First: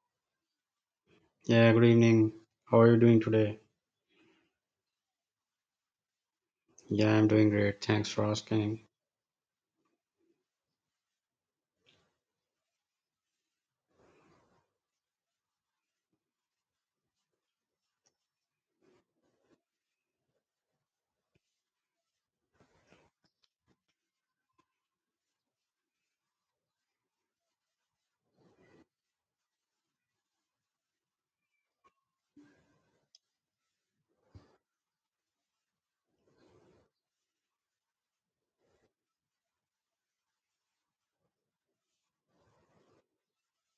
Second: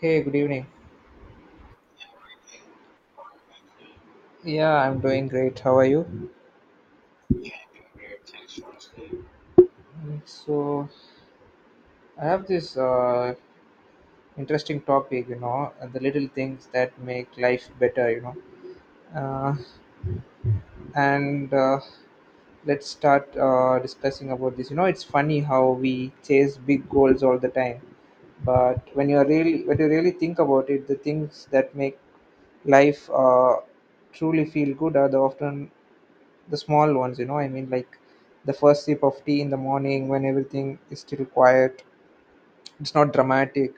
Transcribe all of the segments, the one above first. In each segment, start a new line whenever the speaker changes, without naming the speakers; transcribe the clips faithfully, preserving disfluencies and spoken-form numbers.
Hey, good evening.
Yeah, good evening. How are you doing today?
Yeah, I'm doing great. How are you?
Yeah, I'm doing great. Thanks for asking.
Mm, So, I have this uh, interesting topic, you know, uh, the little things that make life better, you know. Uh, and uh, Let's start uh, discussing about this. You know, it's funny how we chase big goals all the time, but when you are really when you really think about it, the things that make life uh, truly feel good are the often the small ones you know i mean like the first sip of tea in the morning when everything is still quiet. It's not dramatic,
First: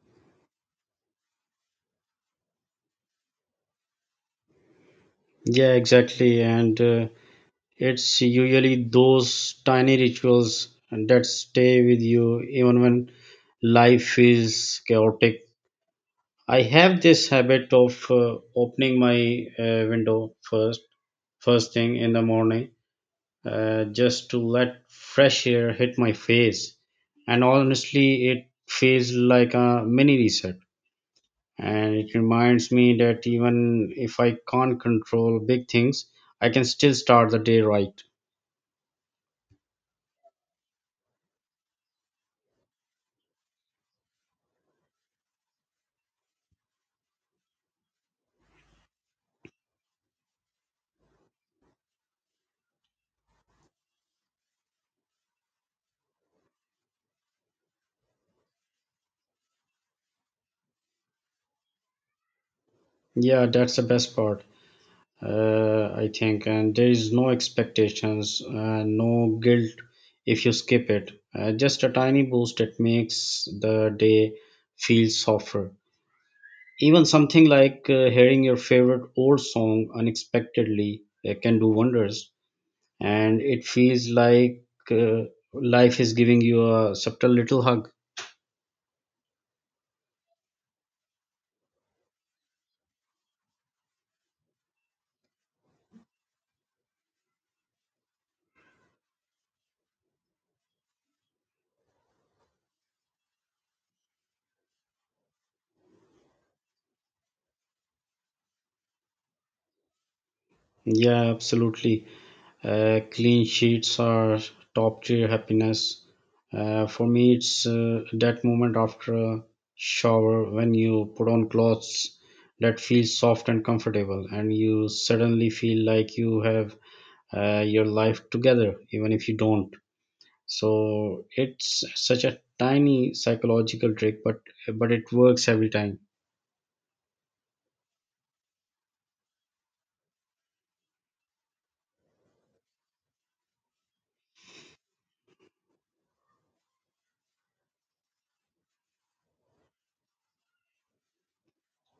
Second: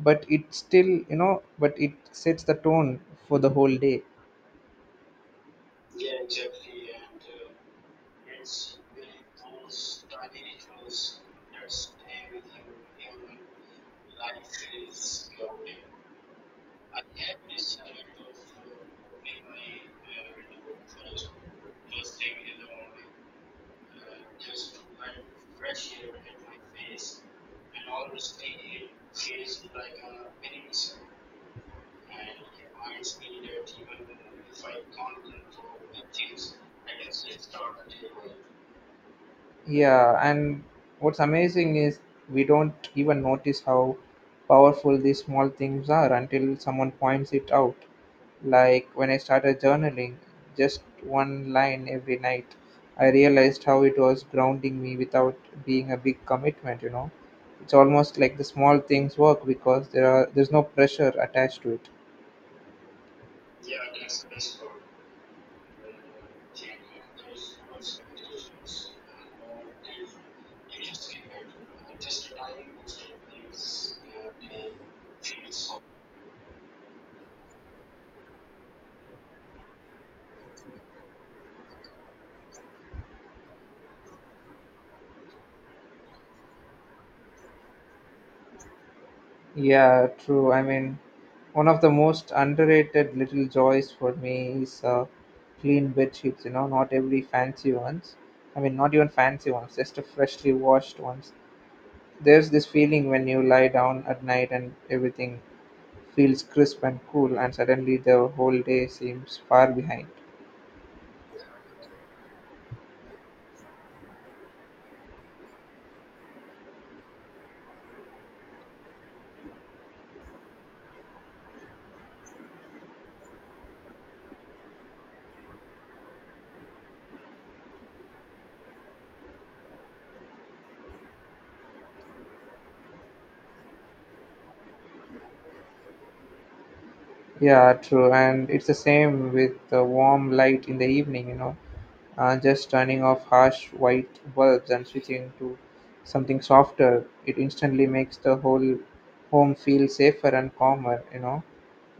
but it still, you know, but it sets the tone for the whole day.
Yeah, exactly. And uh, it's usually those tiny rituals that stay with you even when life is chaotic. I have this habit of uh, opening my uh, window first, first thing in the morning, uh, just to let fresh air hit my face. And honestly, it feels like a mini reset and it reminds me that even if I can't control big things, I can still start the day right.
Yeah, and what's amazing is we don't even notice how powerful these small things are until someone points it out. Like when I started journaling, just one line every night, I realized how it was grounding me without being a big commitment, you know. It's almost like the small things work because there are there's no pressure attached to it.
Yeah, that's the best part, uh, I think. And there is no expectations, uh, no guilt if you skip it. Uh, just a tiny boost that makes the day feel softer. Even something like uh, hearing your favorite old song unexpectedly uh, can do wonders. And it feels like uh, life is giving you a subtle little hug.
Yeah, true. I mean, one of the most underrated little joys for me is uh, clean bed sheets. You know, not every fancy ones. I mean, not even fancy ones, just a freshly washed ones. There's this feeling when you lie down at night and everything feels crisp and cool, and suddenly the whole day seems far behind.
Yeah, absolutely. Uh, clean sheets are top tier happiness. Uh, for me, it's uh, that moment after a shower when you put on clothes that feel soft and comfortable, and you suddenly feel like you have uh, your life together, even if you don't. So it's such a tiny psychological trick, but but it works every time.
Yeah, true. And it's the same with the warm light in the evening, you know. Uh, just turning off harsh white bulbs and switching to something softer, it instantly makes the whole home feel safer and calmer, you know,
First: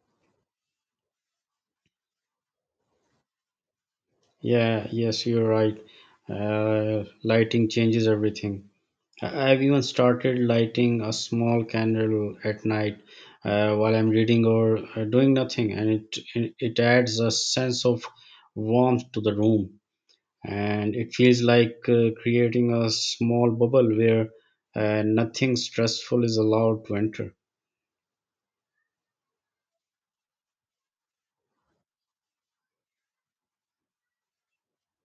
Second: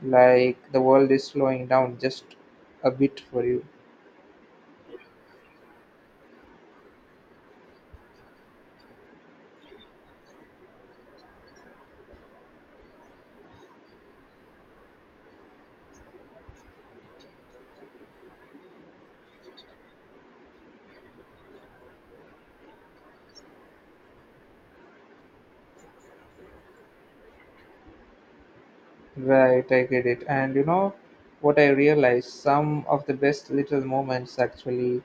like the world is slowing down just a bit for you.
Yeah, yes, you're right. Uh, lighting changes everything. I- I've even started lighting a small candle at night uh, while I'm reading or uh, doing nothing, and it, it it adds a sense of warmth to the room, and it feels like uh, creating a small bubble where uh, nothing stressful is allowed to enter.
Right, I get it. And you know what I realized? Some of the best little moments actually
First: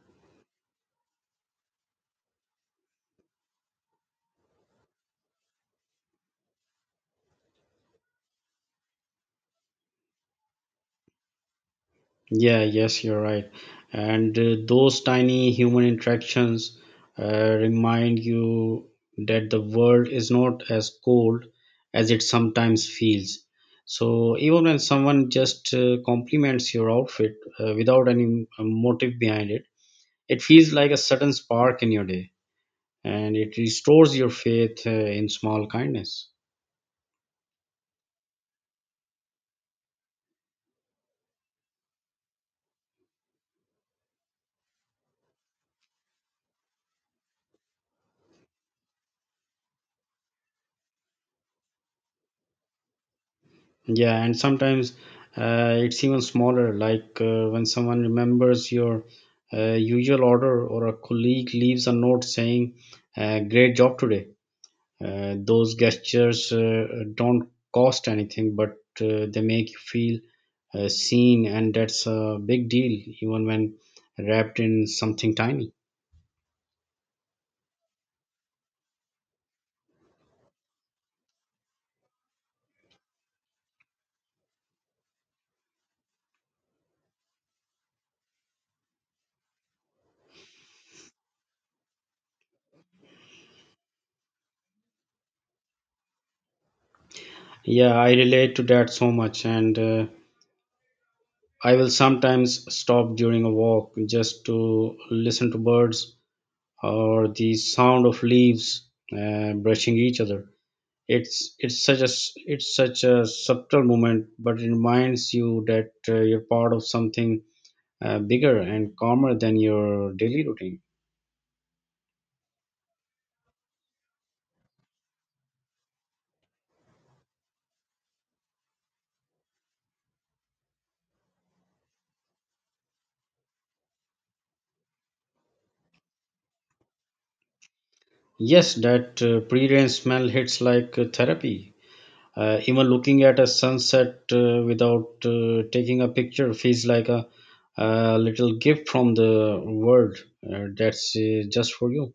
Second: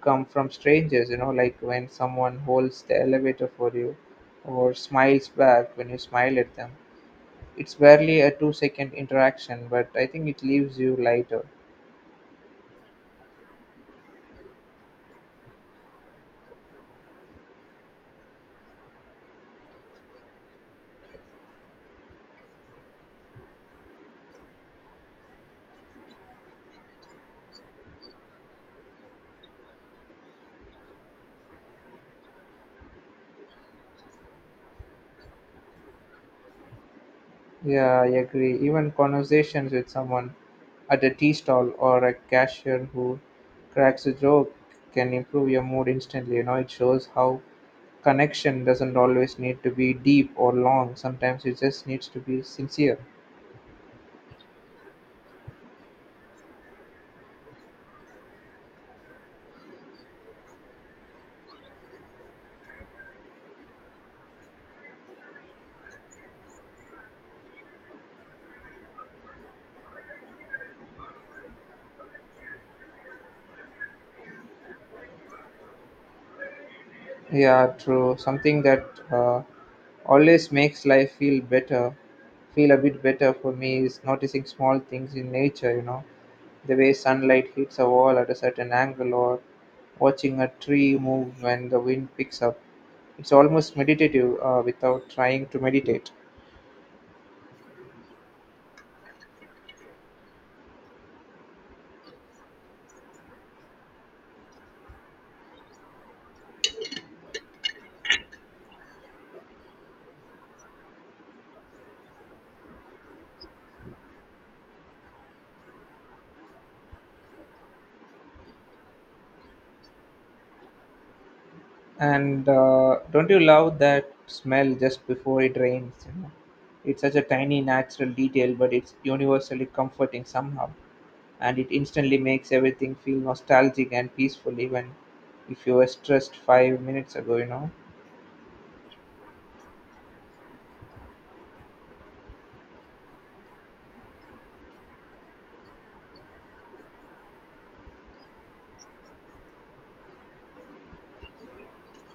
come from strangers, you know, like when someone holds the elevator for you or smiles back when you smile at them. It's barely a two second interaction, but I think it leaves you lighter.
Yeah, yes, you're right. And uh, those tiny human interactions uh, remind you that the world is not as cold as it sometimes feels. So, even when someone just uh, compliments your outfit uh, without any uh, motive behind it, it feels like a sudden spark in your day and it restores your faith uh, in small kindness.
Yeah, I agree. Even conversations with someone at a tea stall or a cashier who cracks a joke can improve your mood instantly. You know, it shows how connection doesn't always need to be deep or long. Sometimes it just needs to be sincere.
Yeah, and sometimes uh, it's even smaller, like uh, when someone remembers your uh, usual order or a colleague leaves a note saying, uh, great job today. Uh, those gestures uh, don't cost anything, but uh, they make you feel uh, seen, and that's a big deal, even when wrapped in something tiny.
Yeah, true. Something that uh, always makes life feel better, feel a bit better for me is noticing small things in nature, you know, the way sunlight hits a wall at a certain angle or watching a tree move when the wind picks up. It's almost meditative uh, without trying to meditate.
Yeah, I relate to that so much, and uh, I will sometimes stop during a walk just to listen to birds or the sound of leaves uh, brushing each other. It's it's such a s- it's such a subtle moment, but it reminds you that uh, you're part of something uh, bigger and calmer than your daily routine.
And uh, don't you love that smell just before it rains? You know? It's such a tiny natural detail, but it's universally comforting somehow. And it instantly makes everything feel nostalgic and peaceful, even if you were stressed five minutes ago, you know.
Yes, that uh, pre-rain smell hits like uh, therapy. Uh, even looking at a sunset uh, without uh, taking a picture feels like a, a little gift from the world uh, that's uh, just for you.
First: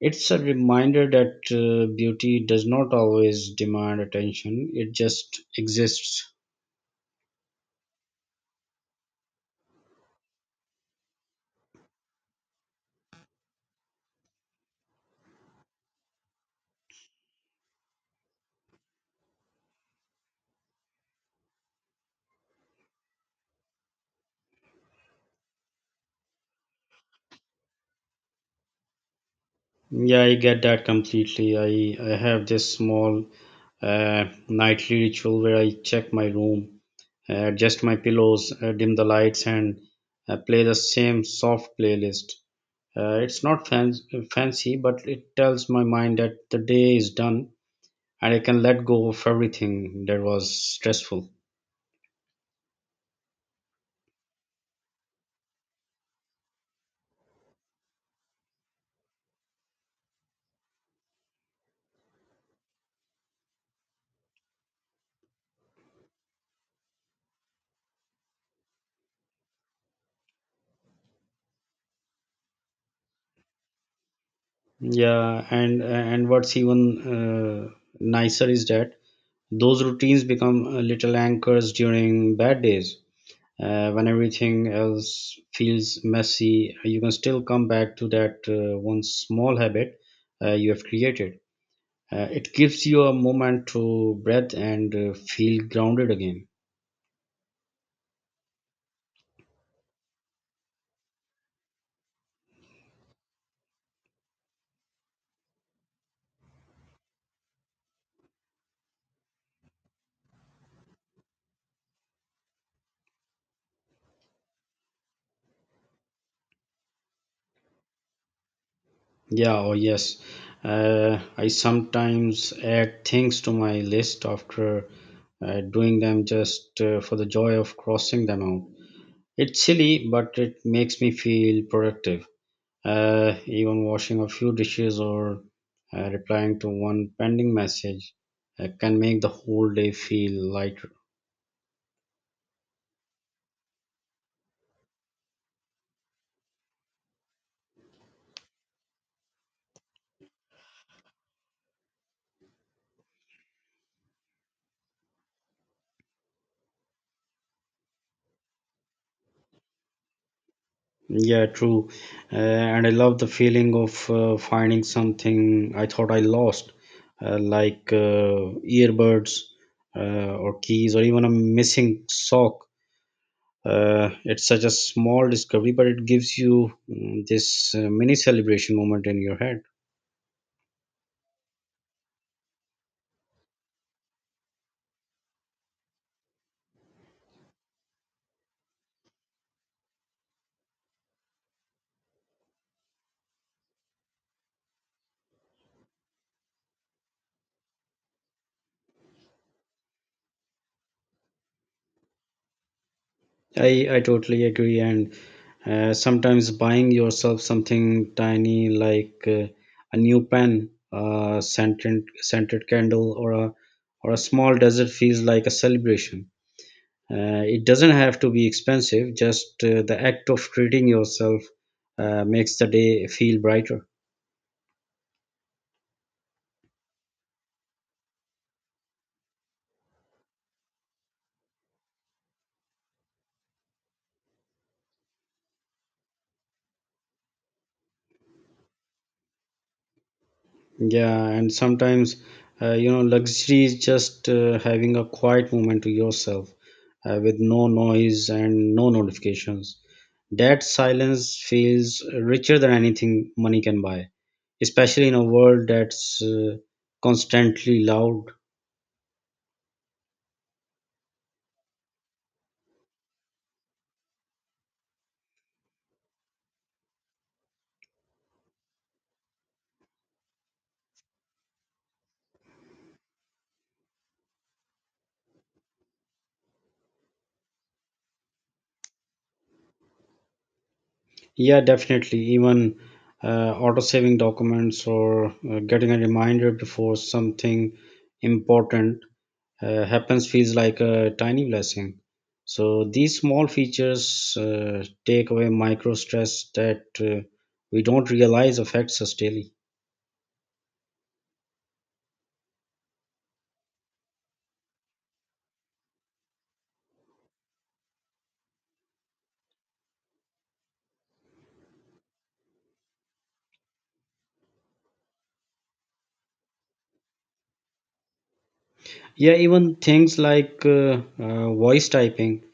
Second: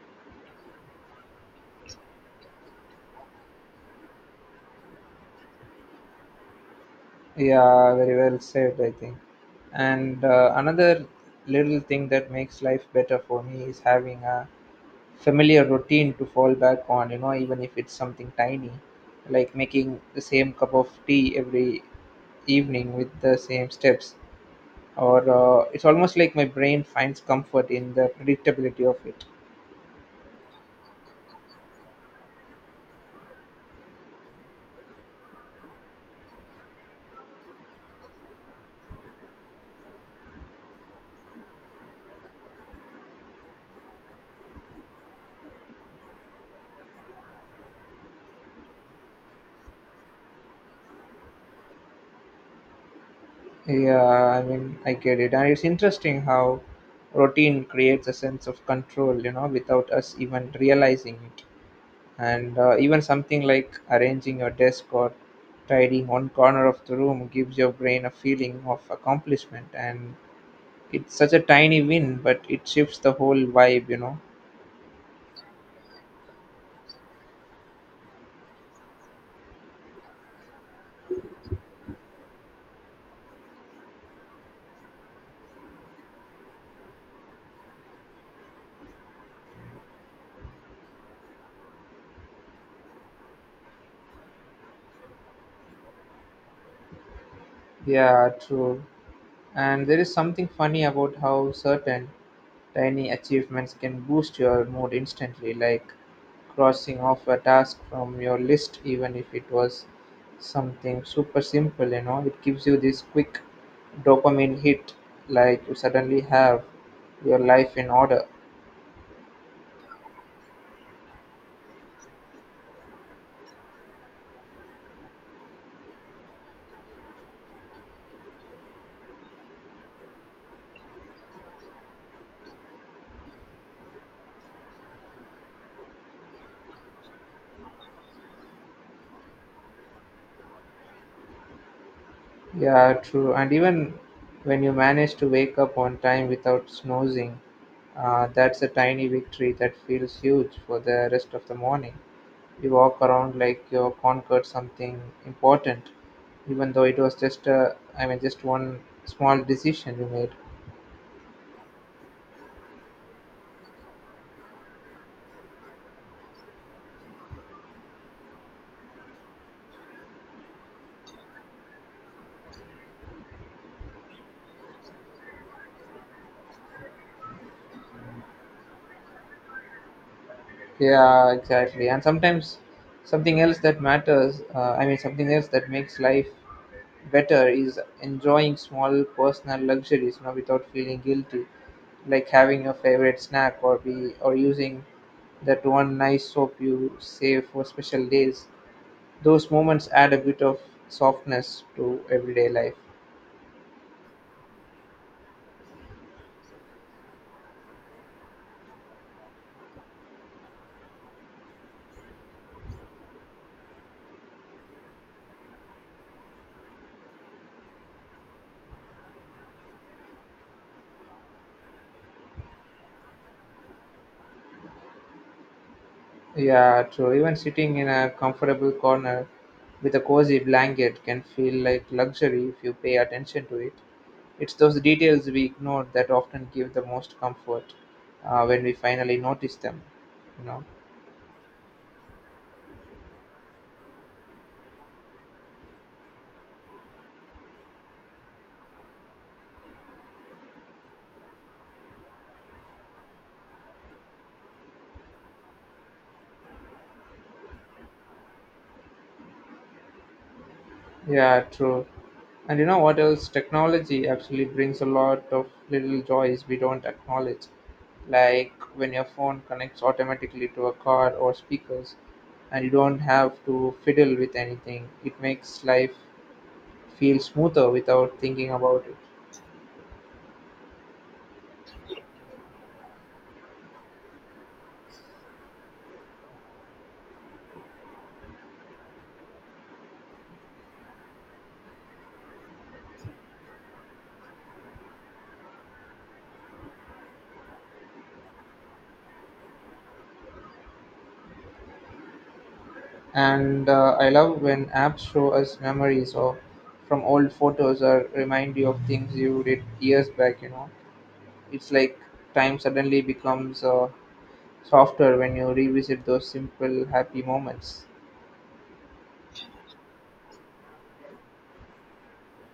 It's a reminder that uh, beauty does not always demand attention, it just exists.
Yeah, very well said, I think. And uh, another little thing that makes life better for me is having a familiar routine to fall back on, you know, even if it's something tiny, like making the same cup of tea every evening with the same steps. Or uh, it's almost like my brain finds comfort in the predictability of it.
Yeah, I get that completely. I, I have this small uh, nightly ritual where I check my room, uh, adjust my pillows, uh, dim the lights, and uh, play the same soft playlist. Uh, it's not fan- fancy, but it tells my mind that the day is done and I can let go of everything that was stressful.
Yeah, I mean, I get it. And it's interesting how routine creates a sense of control, you know, without us even realizing it. And uh, even something like arranging your desk or tidying one corner of the room gives your brain a feeling of accomplishment, and it's such a tiny win, but it shifts the whole vibe, you know.
Yeah, and and what's even uh, nicer is that those routines become uh, little anchors during bad days. Uh, when everything else feels messy, you can still come back to that uh, one small habit uh, you have created. Uh, it gives you a moment to breathe and uh, feel grounded again.
Yeah, true. And there is something funny about how certain tiny achievements can boost your mood instantly, like crossing off a task from your list, even if it was something super simple, you know, it gives you this quick dopamine hit, like you suddenly have your life in order.
Yeah, oh yes. Uh, I sometimes add things to my list after uh, doing them just uh, for the joy of crossing them out. It's silly, but it makes me feel productive. Uh, even washing a few dishes or uh, replying to one pending message uh, can make the whole day feel lighter.
Yeah, true. And even when you manage to wake up on time without snoozing, uh, that's a tiny victory that feels huge for the rest of the morning. You walk around like you conquered something important, even though it was just a, I mean, just one small decision you made.
Yeah, true. Uh, and I love the feeling of uh, finding something I thought I lost, uh, like uh, earbuds uh, or keys or even a missing sock. Uh, it's such a small discovery, but it gives you mm, this uh, mini celebration moment in your head.
Yeah, exactly. And sometimes something else that matters, uh, I mean, something else that makes life better is enjoying small personal luxuries, you know, without feeling guilty, like having your favorite snack or be or using that one nice soap you save for special days. Those moments add a bit of softness to everyday life.
I, I totally agree. And uh, sometimes buying yourself something tiny like uh, a new pen, a scented, scented candle, or a, or a small desert feels like a celebration. Uh, it doesn't have to be expensive, just uh, the act of treating yourself uh, makes the day feel brighter.
Yeah, true. Even sitting in a comfortable corner with a cozy blanket can feel like luxury if you pay attention to it. It's those details we ignore that often give the most comfort uh, when we finally notice them. You know.
Yeah, and sometimes, uh, you know, luxury is just uh, having a quiet moment to yourself uh, with no noise and no notifications. That silence feels richer than anything money can buy, especially in a world that's uh, constantly loud.
Yeah, true. And you know what else? Technology actually brings a lot of little joys we don't acknowledge. Like when your phone connects automatically to a car or speakers and you don't have to fiddle with anything, it makes life feel smoother without thinking about it.
Yeah, definitely. Even uh, auto saving documents or uh, getting a reminder before something important uh, happens feels like a tiny blessing. So these small features uh, take away micro stress that uh, we don't realize affects us daily.
And uh, I love when apps show us memories or from old photos or remind you of things you did years back. You know, it's like time suddenly becomes uh, softer when you revisit those simple happy moments.
Yeah, even things like uh, uh, voice typing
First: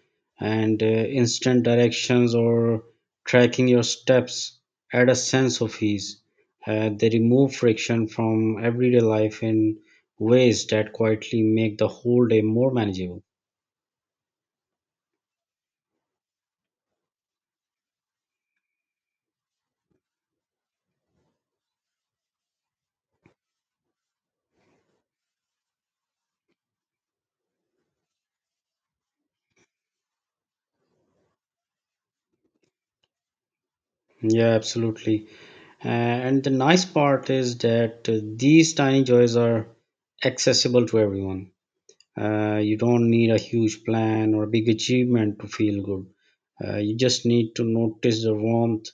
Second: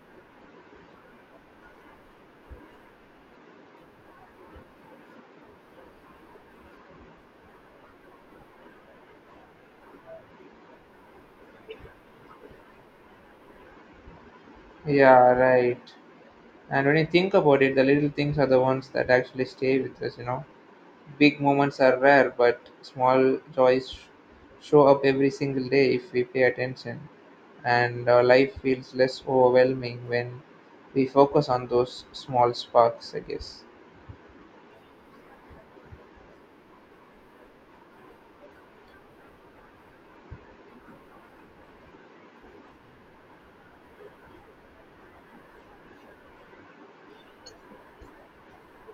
and uh, instant directions or tracking your steps add a sense of ease. Uh, they remove friction from everyday life in ways that quietly make the whole day more manageable.
Yeah, right. And when you think about it, the little things are the ones that actually stay with us. You know, big moments are rare, but small joys sh- show up every single day if we pay attention. And uh, life feels less overwhelming when we focus on those small sparks, I guess.
Yeah, absolutely. Uh, and the nice part is that uh, these tiny joys are accessible to everyone. Uh, you don't need a huge plan or a big achievement to feel good. Uh, you just need to notice the warmth,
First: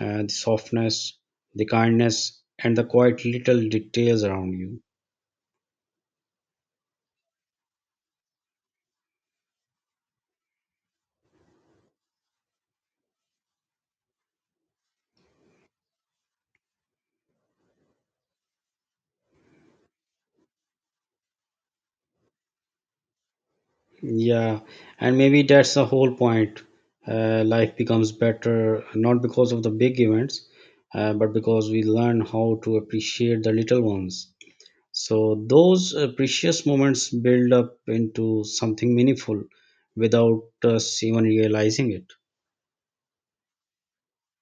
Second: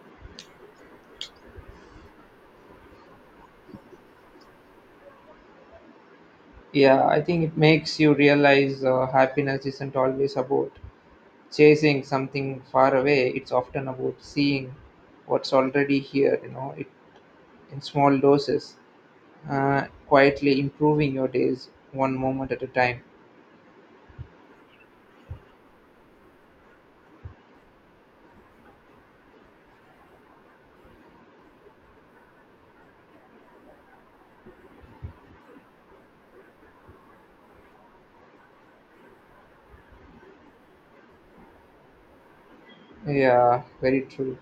uh, the softness, the kindness, and the quiet little details around you.
Yeah, I think it makes you realize uh, happiness isn't always about chasing something far away, it's often about seeing what's already here, you know, it, in small doses, uh, quietly improving your days one moment at a time.
Yeah, and maybe that's the whole point. Uh, life becomes better not because of the big events, uh, but because we learn how to appreciate the little ones. So those uh, precious moments build up into something meaningful without us even realizing it.
Yeah, very true.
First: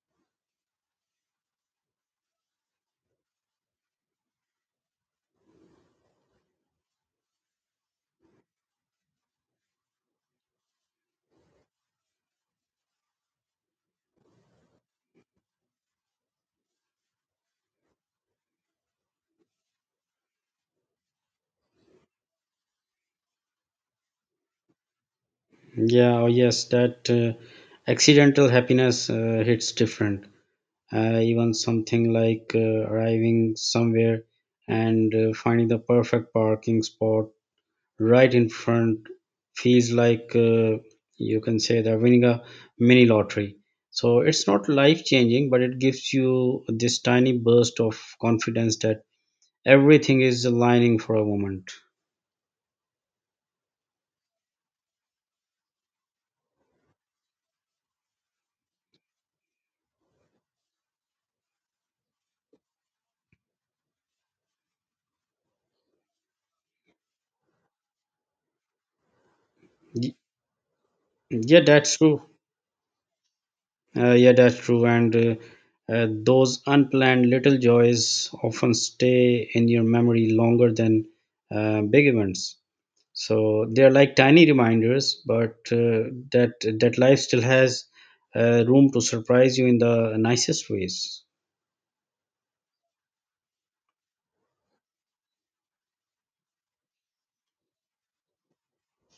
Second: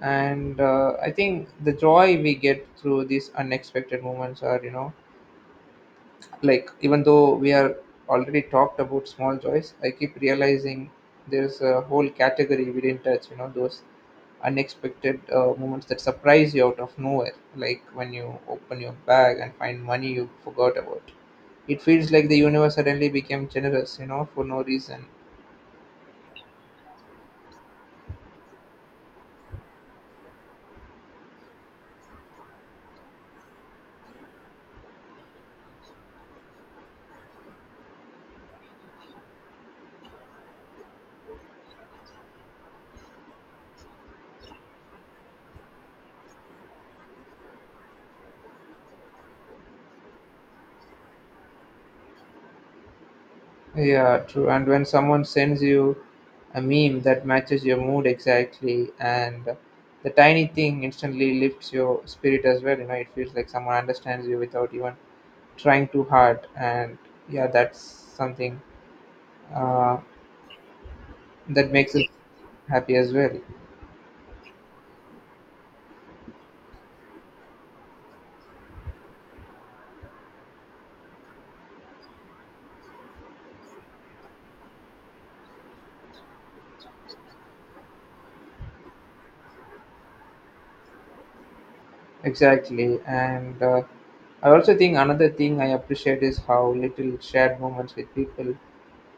And uh, I think the joy we get through these unexpected moments are, you know, like even though we are already talked about small joys, I keep realizing there's a whole category we didn't touch, you know, those unexpected uh, moments that surprise you out of nowhere, like when you open your bag and find money you forgot about. It feels like the universe suddenly became generous, you know, for no reason.
Yeah, oh yes, that uh, accidental happiness uh, hits different. Uh, even something like uh, arriving somewhere and uh, finding the perfect parking spot right in front feels like uh, you can say they're winning a mini lottery. So it's not life changing, but it gives you this tiny burst of confidence that everything is aligning for a moment.
Yeah, true. And when someone sends you a meme that matches your mood exactly, and the tiny thing instantly lifts your spirit as well, you know, it feels like someone understands you without even trying too hard. And yeah, that's something uh,
Y- yeah
that makes
that's
us
true
happy as well.
uh, yeah that's true and uh, uh, those unplanned little joys often stay in your memory longer than uh, big events, so they're like tiny reminders but uh, that that life still has uh, room to surprise you in the nicest ways.
Exactly. And uh, I also think another thing I appreciate is how little shared moments with people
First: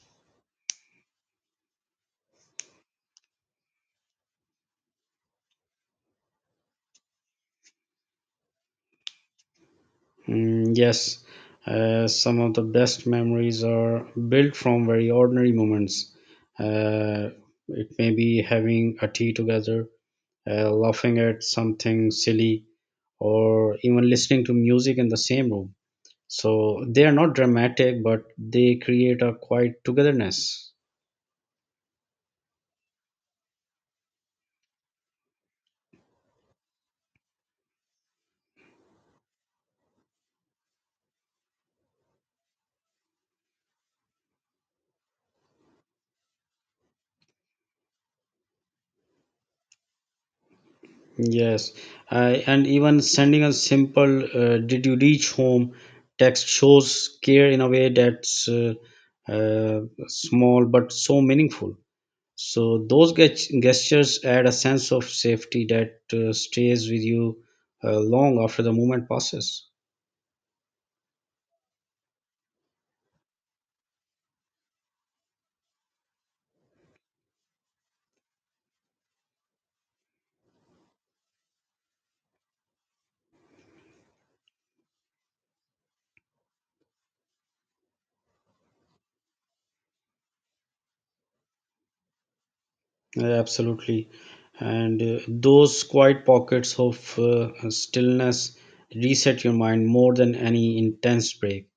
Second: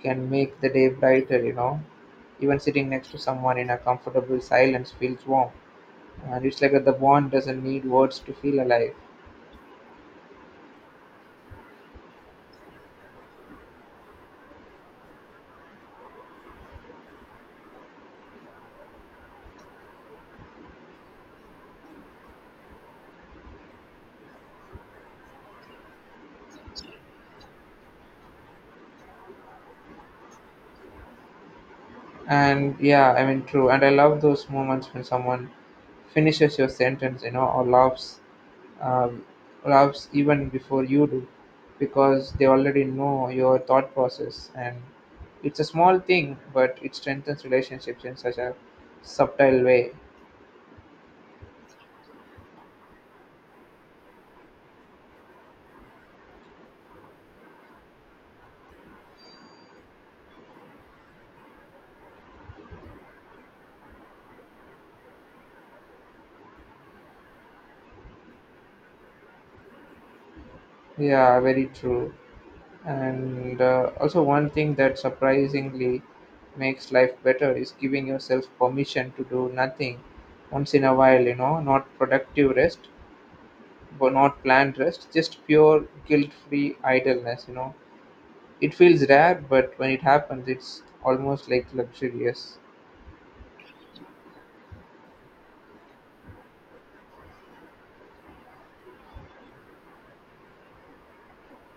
can make the day brighter, you know. Even sitting next to someone in a comfortable silence feels warm. And it's like that the bond doesn't need words to feel alive.
Mm, yes, uh, some of the best memories are built from very ordinary moments. Uh, it may be having a tea together, uh, laughing at something silly, or even listening to music in the same room. So they are not dramatic, but they create a quiet togetherness.
And yeah, I mean, true. And I love those moments when someone finishes your sentence, you know, or laughs, um, laughs even before you do, because they already know your thought process. And it's a small thing, but it strengthens relationships in such a subtle way.
Yes, uh, and even sending a simple uh, "Did you reach home?" text shows care in a way that's uh, uh, small but so meaningful. So those gest- gestures add a sense of safety that uh, stays with you uh, long after the moment passes.
Yeah, very true. And uh, also, one thing that surprisingly makes life better is giving yourself permission to do nothing once in a while, you know, not productive rest, but not planned rest, just pure guilt free idleness, you know. It feels rare, but when it happens, it's almost like luxurious.
Yeah, absolutely, and uh, those quiet pockets of uh, stillness reset your mind more than any intense break.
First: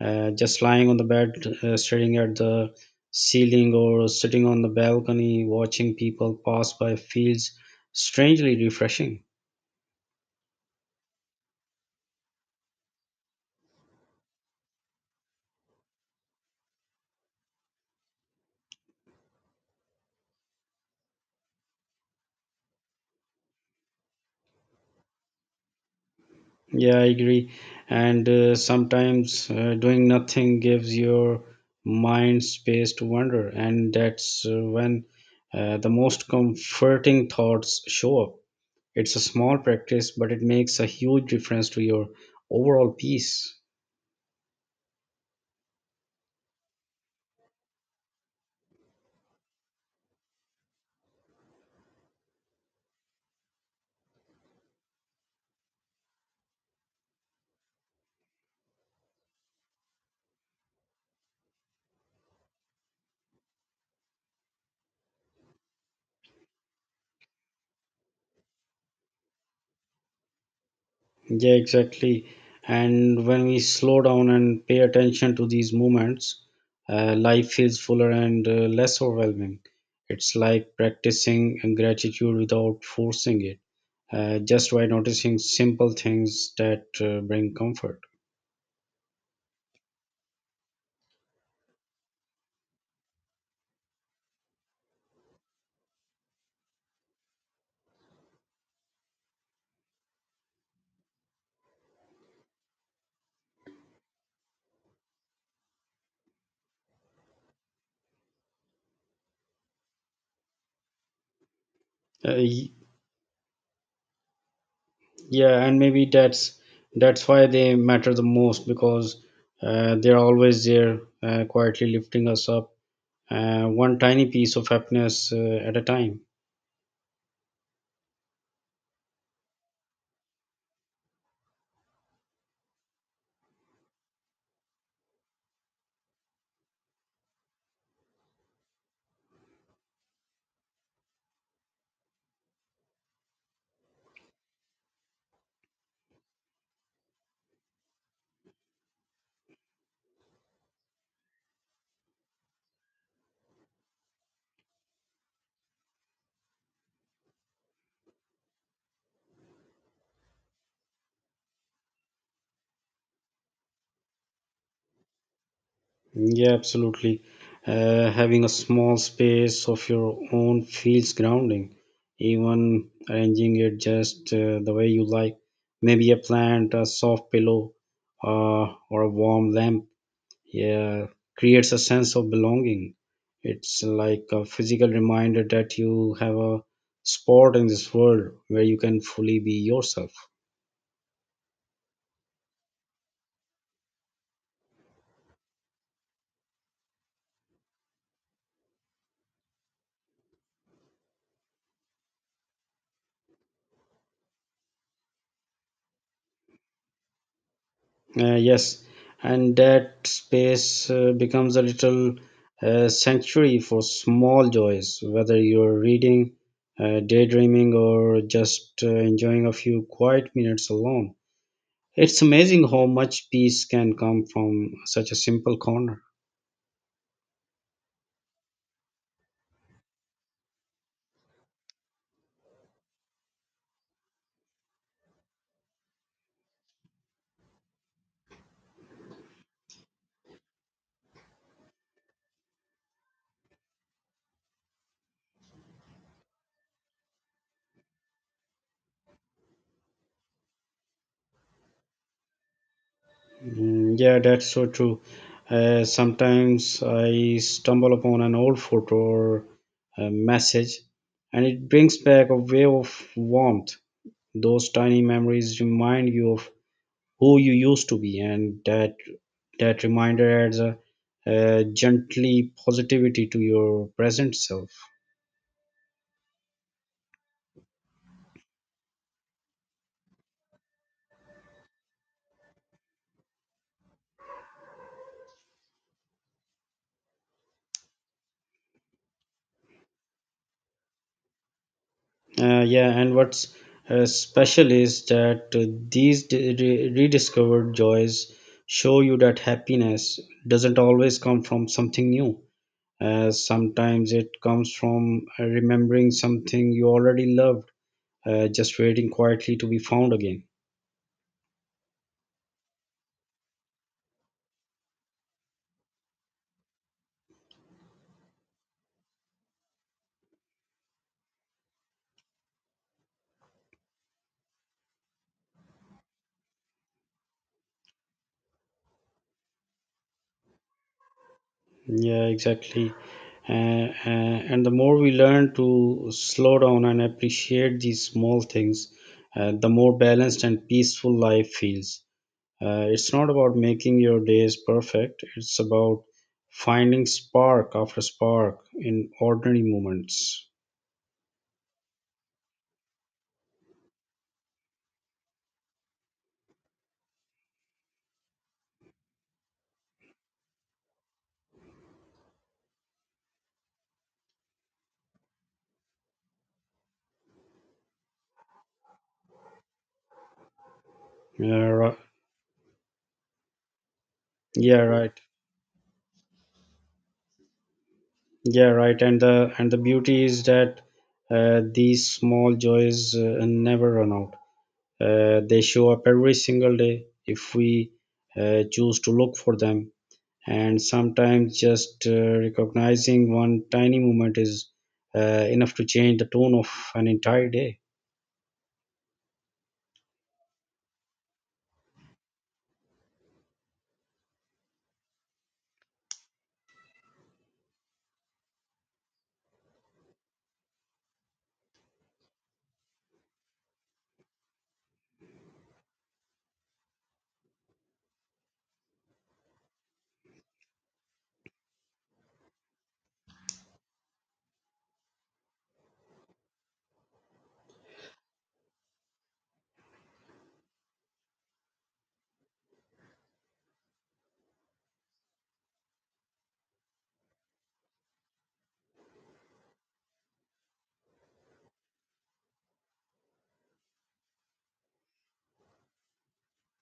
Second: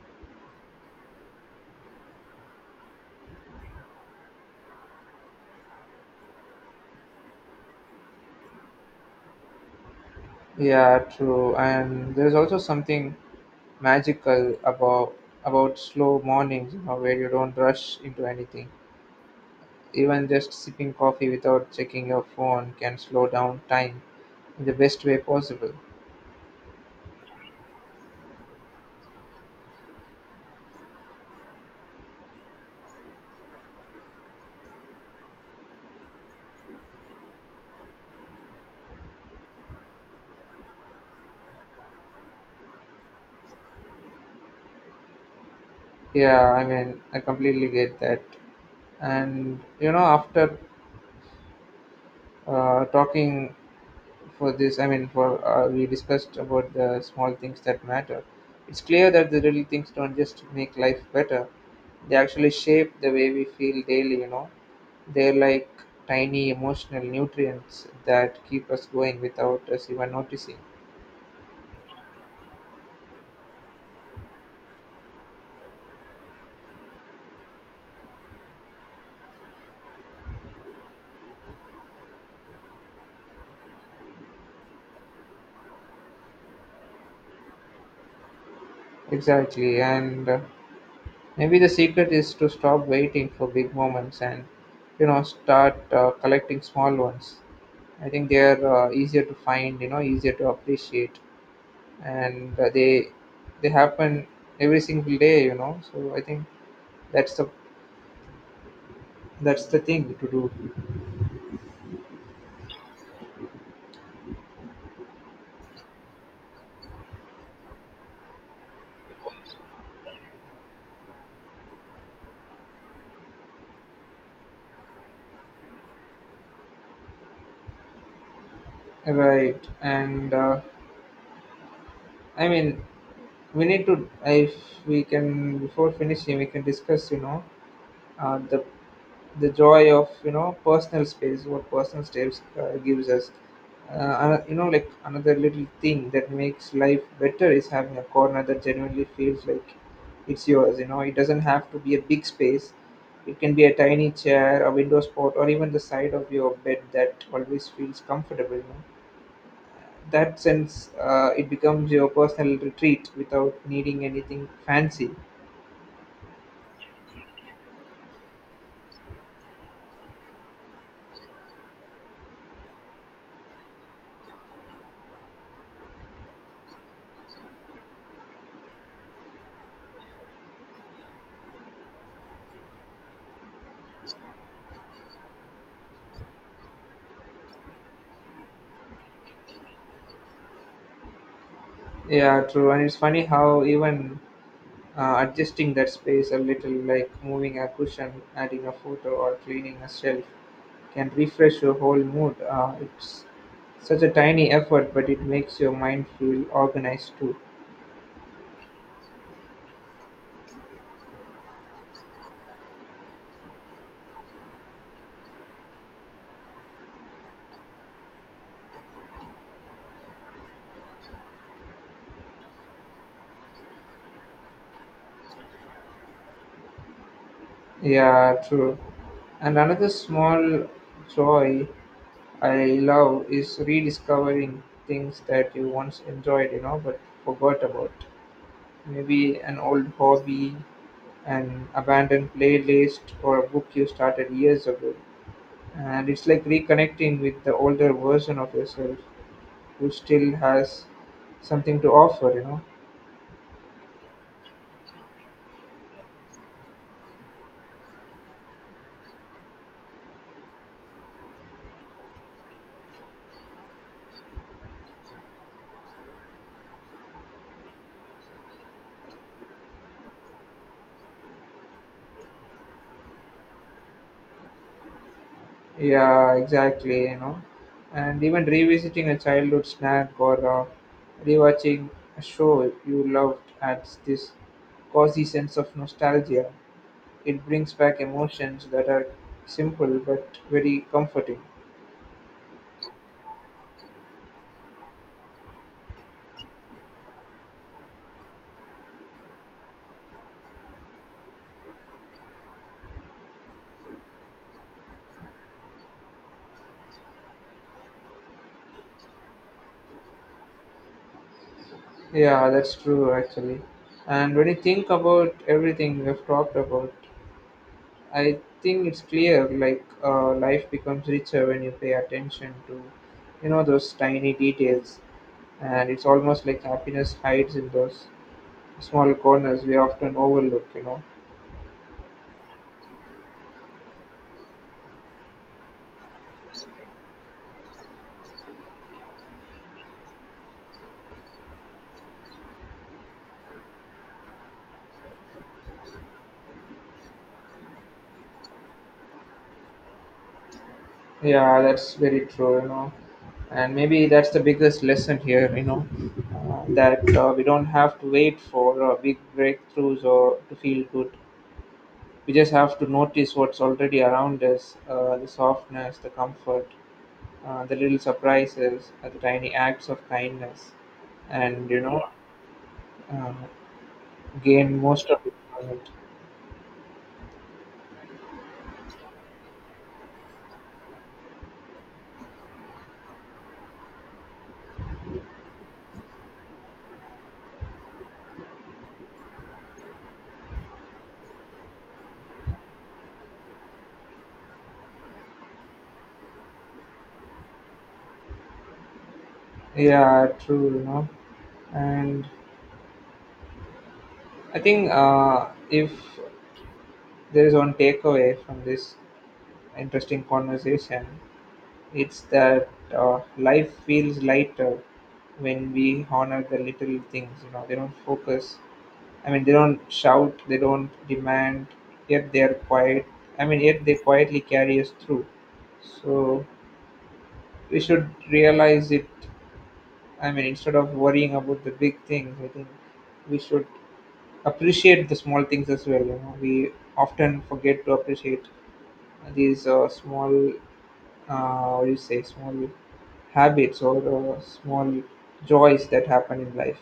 Uh, just lying on the bed, uh, staring at the ceiling, or sitting on the balcony, watching people pass by feels strangely refreshing.
Yeah, true. And there's also something magical about about slow mornings, you know, where you don't rush into anything. Even just sipping coffee without checking your phone can slow down time in the best way possible.
Yeah, I agree. And uh, sometimes uh, doing nothing gives your mind space to wander, and that's uh, when uh, the most comforting thoughts show up. It's a small practice, but it makes a huge difference to your overall peace.
Yeah, I mean, I completely get that. And you know, after uh, talking for this, I mean, for uh, we discussed about the small things that matter. It's clear that the little things don't just make life better; they actually shape the way we feel daily. You know, they're like tiny emotional nutrients that keep us going without us even noticing.
Yeah, exactly. And when we slow down and pay attention to these moments, uh, life feels fuller and uh, less overwhelming. It's like practicing gratitude without forcing it, uh, just by noticing simple things that uh, bring comfort.
Exactly, and. Uh, maybe the secret is to stop waiting for big moments and, you know, start uh, collecting small ones. I think they are uh, easier to find, you know, easier to appreciate, and uh, they they happen every single day, you know. So I think that's the that's the thing to do,
Uh, y- yeah, and maybe that's that's why they matter the most because uh, they're always there, uh, quietly lifting us up, uh, one tiny piece of happiness uh, at a time.
right? And uh, I mean, we need to if we can before finishing, we can discuss, you know, uh, the the joy of you know personal space. What personal space uh, gives us. uh, ano- you know like Another little thing that makes life better is having a corner that genuinely feels like it's yours, you know. It doesn't have to be a big space, it can be a tiny chair, a window spot, or even the side of your bed that always feels comfortable, you know. That sense, uh, it becomes your personal retreat without needing anything fancy.
Yeah, absolutely. Uh, having a small space of your own feels grounding. Even arranging it just uh, the way you like. Maybe a plant, a soft pillow, uh, or a warm lamp. Yeah, creates a sense of belonging. It's like a physical reminder that you have a spot in this world where you can fully be yourself.
Yeah, true. And it's funny how even uh, adjusting that space a little, like moving a cushion, adding a photo, or cleaning a shelf, can refresh your whole mood. Uh, it's such a tiny effort, but it makes your mind feel organized too.
Uh, yes, and that space uh, becomes a little uh, sanctuary for small joys, whether you're reading, uh, daydreaming, or just uh, enjoying a few quiet minutes alone. It's amazing how much peace can come from such a simple corner.
Yeah, true. And another small joy I love is rediscovering things that you once enjoyed, you know, but forgot about. Maybe an old hobby, an abandoned playlist, or a book you started years ago. And it's like reconnecting with the older version of yourself, who still has something to offer, you know.
Mm, yeah, that's so true. Uh, sometimes I stumble upon an old photo or a message, and it brings back a wave of warmth. Those tiny memories remind you of who you used to be, and that that reminder adds a, uh gently positivity to your present self.
Yeah, exactly, you know. And even revisiting a childhood snack or uh, rewatching a show you loved adds this cozy sense of nostalgia. It brings back emotions that are simple but very comforting.
Uh, yeah, and what's uh, special is that uh, these d- re- rediscovered joys show you that happiness doesn't always come from something new. Uh, sometimes it comes from uh, remembering something you already loved, uh, just waiting quietly to be found again.
Yeah, that's true actually. And when you think about everything we've talked about, I think it's clear, like uh, life becomes richer when you pay attention to, you know, those tiny details. And it's almost like happiness hides in those small corners we often overlook, you know.
Yeah, exactly. and, and the more we learn to slow down and appreciate these small things, uh, the more balanced and peaceful life feels. Uh, it's not about making your days perfect, it's about finding spark after spark in ordinary moments.
Yeah, that's very true, you know. And maybe that's the biggest lesson here, you know uh, that uh, we don't have to wait for uh, big breakthroughs or to feel good. We just have to notice what's already around us. Uh, the softness, the comfort, uh, the little surprises, uh, the tiny acts of kindness,
yeah
and you
right
know, yeah. Uh, gain
yeah
most
right
of it from it.
yeah right and the and the beauty is that uh, these small joys uh, never run out. Uh, they show up every single day if we uh, choose to look for them, and sometimes just uh, recognizing one tiny moment is uh, enough to change the tone of an entire day.
Yeah, true, you know. And I think uh, if there is one takeaway from this interesting conversation, it's that uh, life feels lighter when we honor the little things, you know. They don't focus I mean, they don't shout, they don't demand, yet they are quiet. I mean, yet they quietly carry us through. So we should realize it. I mean, instead of worrying about the big things, I think we should appreciate the small things as well. You know, we often forget to appreciate these uh, small, uh, what do you say, small habits, or uh, small joys that happen in life.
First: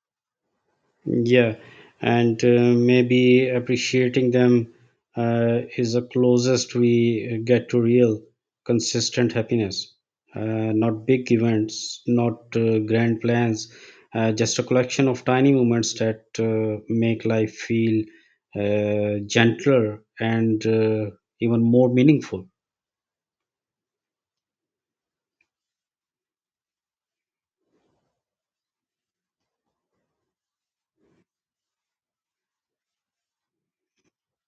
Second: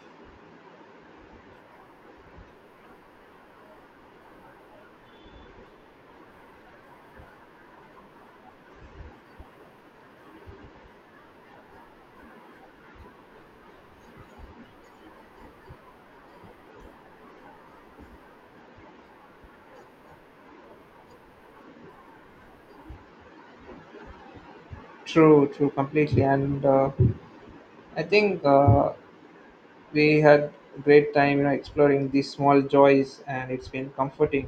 Yeah, and uh, maybe appreciating them uh, is the closest we get to real consistent happiness, uh, not big events, not uh, grand plans, uh, just a collection of tiny moments that uh, make life feel uh, gentler and uh, even more meaningful.
True, true, completely. And uh, I think uh, we had a great time, you know, exploring these small joys. And it's been comforting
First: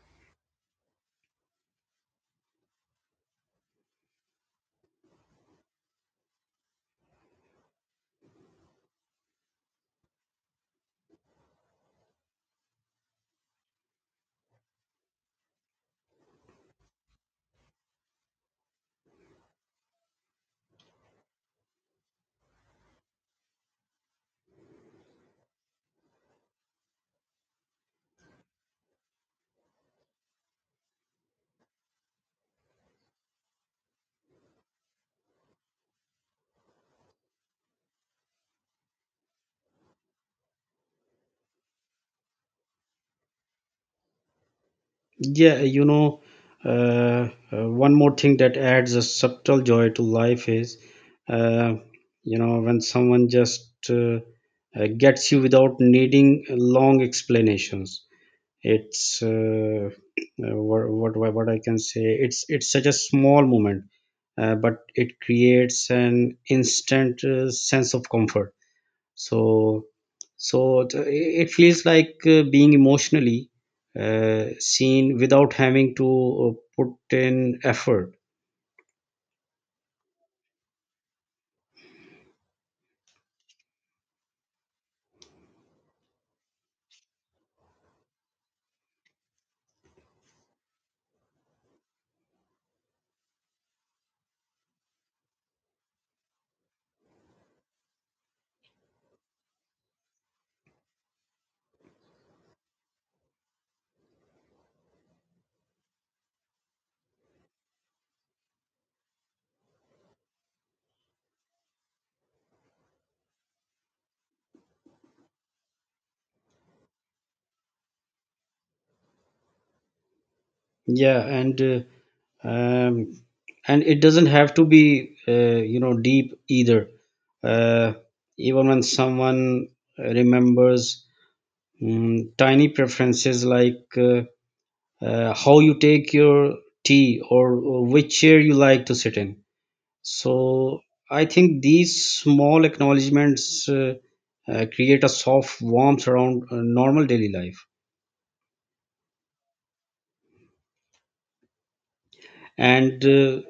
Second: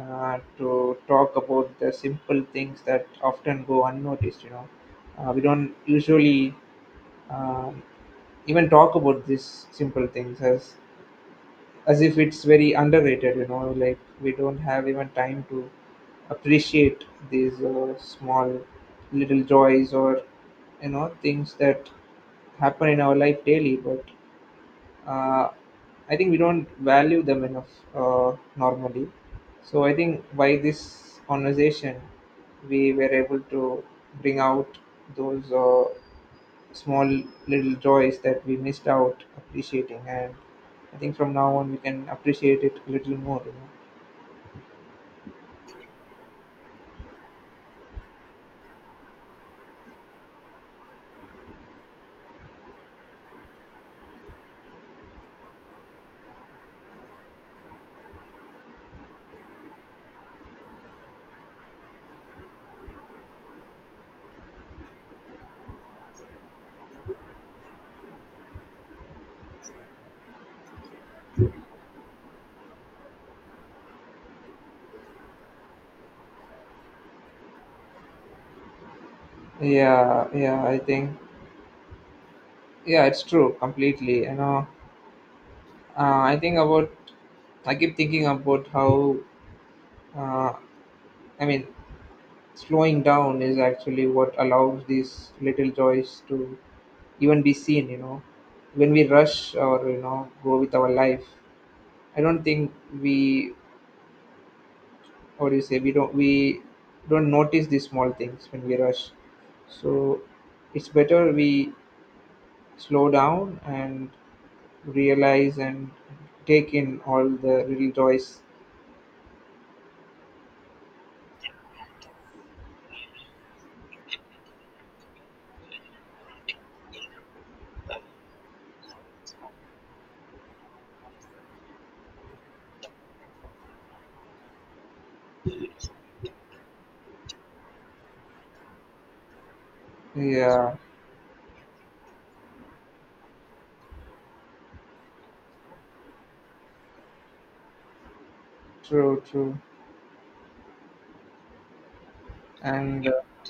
uh, to talk about the simple things that often go unnoticed, you know. Uh, we don't usually um, even talk about these simple things, as as if it's very underrated, you know. Like we don't have even time to appreciate these uh, small little joys, or you know, things that happen in our life daily. But uh, I think we don't value them enough uh, normally. So I think by this conversation, we were able to bring out those uh, small little joys that we missed out appreciating, and I think from now on we can appreciate it a little more. You know?
Yeah, you know, uh, uh, one more thing that adds a subtle joy to life is, uh, you know, when someone just uh, uh, gets you without needing long explanations. It's uh, uh, what, what what what I can say. It's it's such a small moment, uh, but it creates an instant uh, sense of comfort. So, so th- it feels like uh, being emotionally uh, seen without having to uh, put in effort.
Yeah, yeah, I think yeah, it's true completely. You know, uh, I think about I keep thinking about how uh, I mean, slowing down is actually what allows these little joys to even be seen, you know. When we rush, or you know, go with our life, I don't think we what do you say we don't we don't notice these small things when we rush. So it's better we slow down and realize and take in all the little joys.
Yeah, and uh, um, and it doesn't have to be uh, you know deep either. Uh, even when someone remembers mm, tiny preferences like uh, uh, how you take your tea or, or which chair you like to sit in.
Yeah,
So I think these small acknowledgments uh, uh, create a soft warmth around uh, normal daily life,
true, true.
and
And uh,
uh,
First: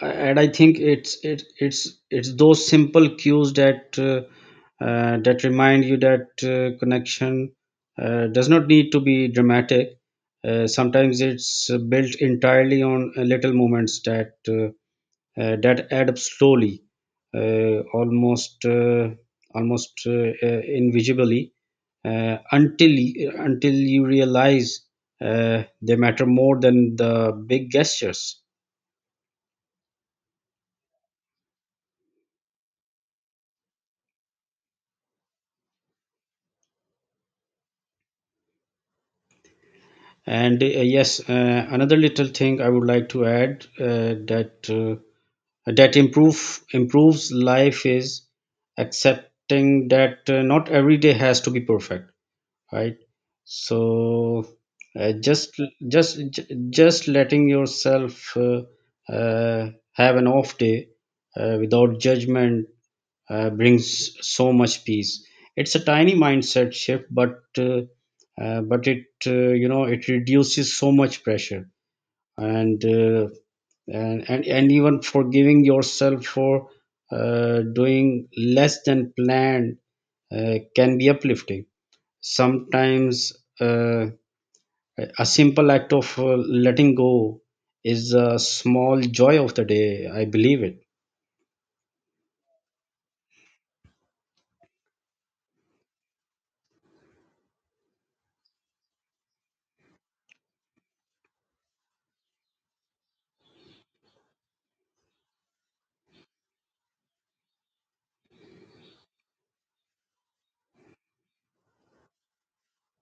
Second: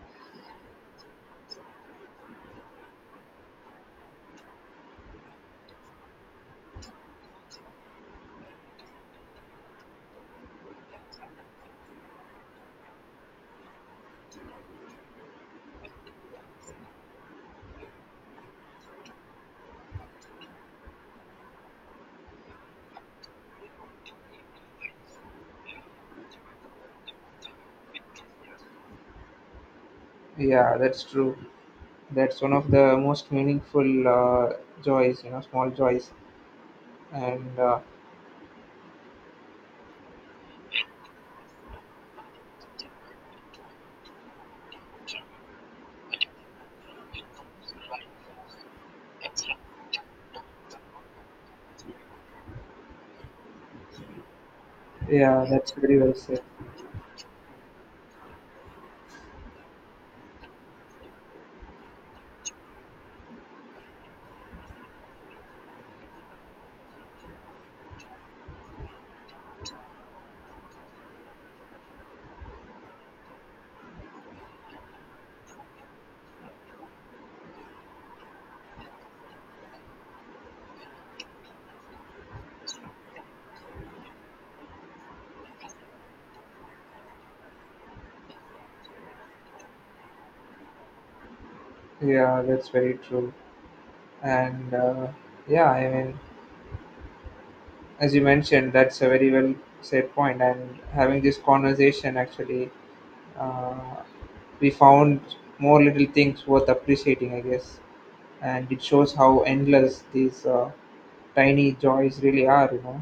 and I think it's it, it's it's those simple cues that uh, uh, that remind you that uh, connection uh, does not need to be dramatic. Uh, sometimes it's uh, built entirely on uh, little moments that uh, uh, that add up slowly, uh, almost uh, almost uh, uh, invisibly, uh, until until you realize uh, they matter more than the big gestures.
yeah That's true. That's one of the most meaningful uh, joys, you know, small joys. And uh,
And uh, yes, uh, another little thing I would like to add uh, that uh, that improve improves life is accepting that uh, not every day has to be perfect, right? So uh,
yeah,
just
that's very well
just
said.
j- just letting yourself uh, uh, have an off day uh, without judgment uh, brings so much peace. It's a tiny mindset shift, but uh, uh, but it uh, you know, it reduces so much pressure, and uh, and, and and even forgiving yourself for uh, doing less than planned uh, can be uplifting. Sometimes uh, a simple act of uh, letting go is a small joy of the day. I believe it.
Yeah, that's very true. And uh, yeah, I mean, as you mentioned, that's a very well said point. And having this conversation, actually, uh, we found more little things worth appreciating, I guess. And it shows how endless these uh, tiny joys really are, you know.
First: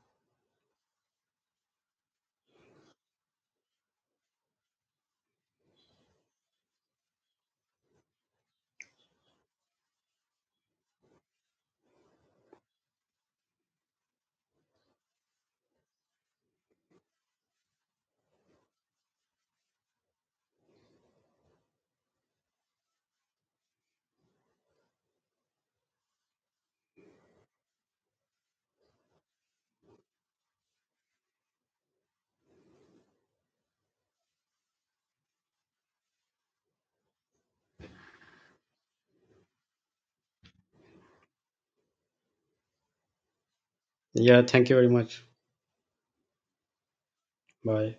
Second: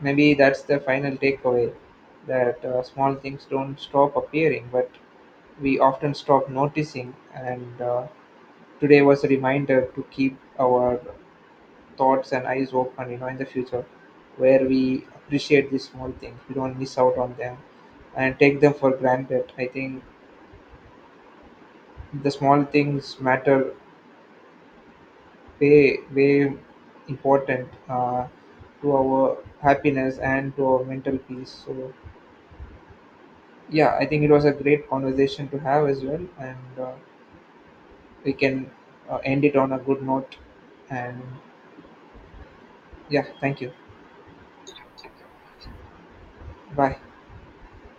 Maybe that's the final takeaway, that uh, small things don't stop appearing, but we often stop noticing. And uh, today was a reminder to keep our thoughts and eyes open, you know, in the future, where we appreciate these small things, we don't miss out on them and take them for granted. I think the small things matter way, way important uh, to our happiness and to our mental peace. So yeah, I think it was a great conversation to have as well, and uh, we can uh, end it on a good note. And yeah, thank you.
Yeah, thank you very much.
Bye.
Bye.